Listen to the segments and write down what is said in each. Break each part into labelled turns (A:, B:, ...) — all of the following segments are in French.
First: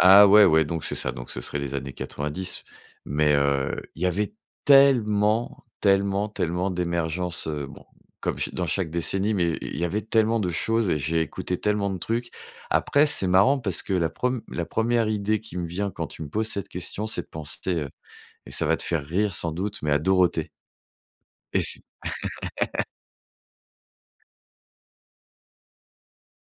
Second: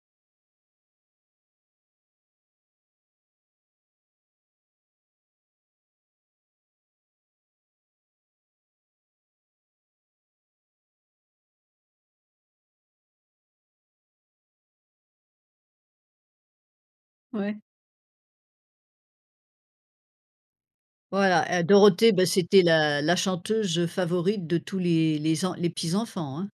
A: Ah ouais, ouais, donc c'est ça. Donc ce serait les années 90. Mais, heu, il y avait tellement, tellement, tellement d'émergences, heu- bon, comme cha dans chaque décennie- mais i il y avait tellement de choses et j'ai écouté tellement de trucs. Après, c'est marrant parce que la preme la 1e idée qui me vient quand tu me poses cette question, c'est de
B: Ouais.
A: penser, heu- et ça va te faire rire sans doute- mais à Dorothée.
B: Voilà,
A: Et
B: heu,
A: si
B: Dorothée, bah c'était la la chanteuse favorite de tous les les en les petits enfants, hein.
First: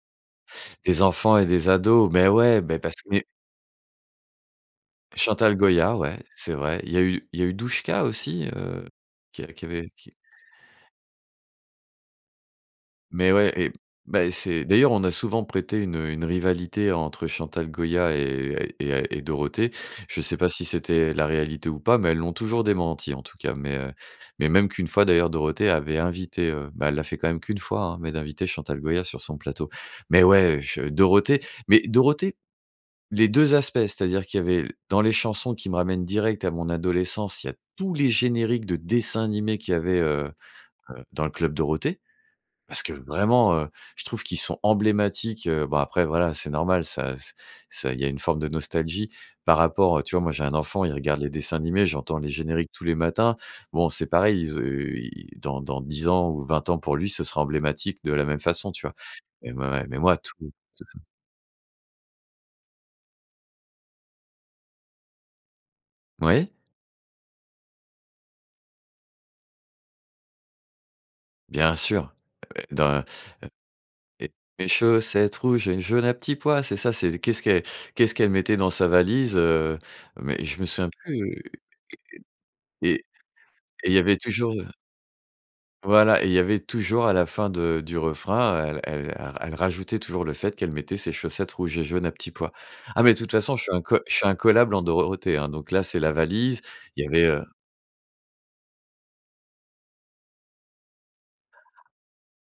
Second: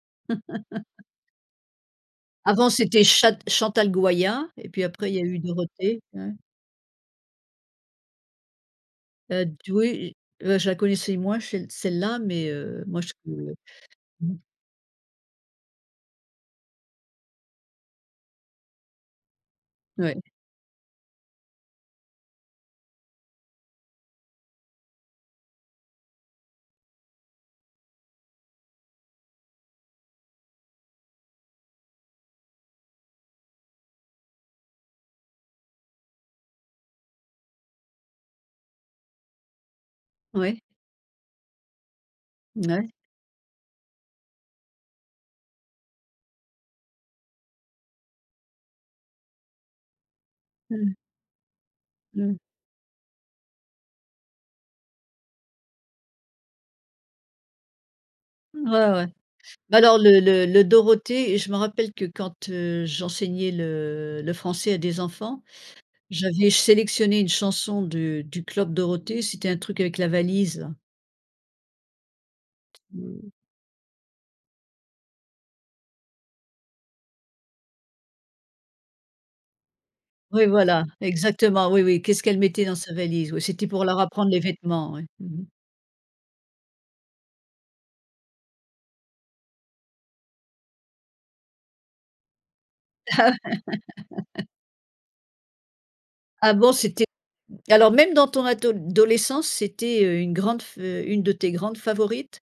A: Des enfants et des ados, mais, ouais,
B: Avant,
A: beh parce
B: c'était
A: que, mais
B: chat Chantal Goyat et puis après il y a eu
A: Chantal Goya,
B: Dorothée,
A: ouais,
B: hein.
A: c'est vrai. Il y a eu il y a eu Douchka aussi, heu, qui
B: Heu,
A: a qui
B: d oui,
A: avait qui
B: j et bah je la connaissais moins, chelle celle-là, mais, heu, moi je
A: Mais ouais
B: peux
A: et bah,
B: mmh.
A: c'est d'ailleurs, on a souvent prêté une, heu, une rivalité entre Chantal Goya et et heu et Dorothée.
B: Ouais.
A: Je sais pas si c'était la réalité ou pas, mais elles l'ont toujours démenti, en tout cas. Mais, heu, mais même qu'une fois, d'ailleurs, Dorothée avait invité, heu- bah, elle l'a fait quand même qu'une fois, hein- mais d'inviter Chantal Goya sur son plateau. Mais ouais, je Dorothée mais Dorothée, les 2 aspects, c'est-à-dire qu'il y avait dans les chansons qui me ramènent direct à mon adolescence, il y a tous les génériques de dessins animés qu'il y avait, heu
B: Ouais.
A: heu, dans le Club Dorothée. Parce
B: Mouais.
A: que vraiment, heu, je trouve qu'ils sont emblématiques, heu- bon après, voilà, c'est normal, ça ç ça il y a une forme de nostalgie par rapport à tu vois, moi, j'ai un
B: Mmh
A: enfant, il
B: mh.
A: regarde les dessins animés, j'entends
B: Mmh
A: les
B: mh.
A: génériques tous les matins. Bon, c'est pareil, il zeu il dans dans 10 ans ou 20 ans, pour lui, ce sera emblématique de la même
B: Ouais,
A: façon, tu vois?
B: ouais.
A: Mais m
B: Bah
A: ouais
B: alors
A: mais moi,
B: le
A: tout
B: le le
A: c'est ça.
B: Dorothée je me rappelle que quand heu, j'enseignais le le français à des enfants,
A: Oui.
B: j'avais sélectionné une chanson du du Club Dorothée. C'était un truc avec la valise, là.
A: Bien sûr. Ah ouais, dans, heu
B: Mmh.
A: et chaussette rouge et une jaune à petits pois, c'est ça? C'est qu'est-ce qu qu'est-ce qu'elle mettait dans sa valise, heu mais
B: Oui
A: je me
B: voilà,
A: souviens plus
B: exactement, oui, oui. Qu'est-ce qu'elle mettait dans
A: et
B: sa
A: et et
B: valise? Oui, c'était pour
A: et il y
B: leur
A: avait
B: apprendre les
A: toujours heu
B: vêtements, ouais. Mmh mh.
A: Voilà, et il y avait toujours à la fin de du refrain, heu, elle ra elle rajoutait toujours le fait qu'elle mettait ses chaussettes rouges et jaunes à petits pois. Ah, mais de toute façon, je suis incolle je suis incollable en Dorothée, hein, donc là, c'est la
B: Ah
A: valise.
B: bon? C'était
A: Il y avait, heu
B: alors même dans ton adol dolescence, c'était heu une grande fe une de tes grandes favorites?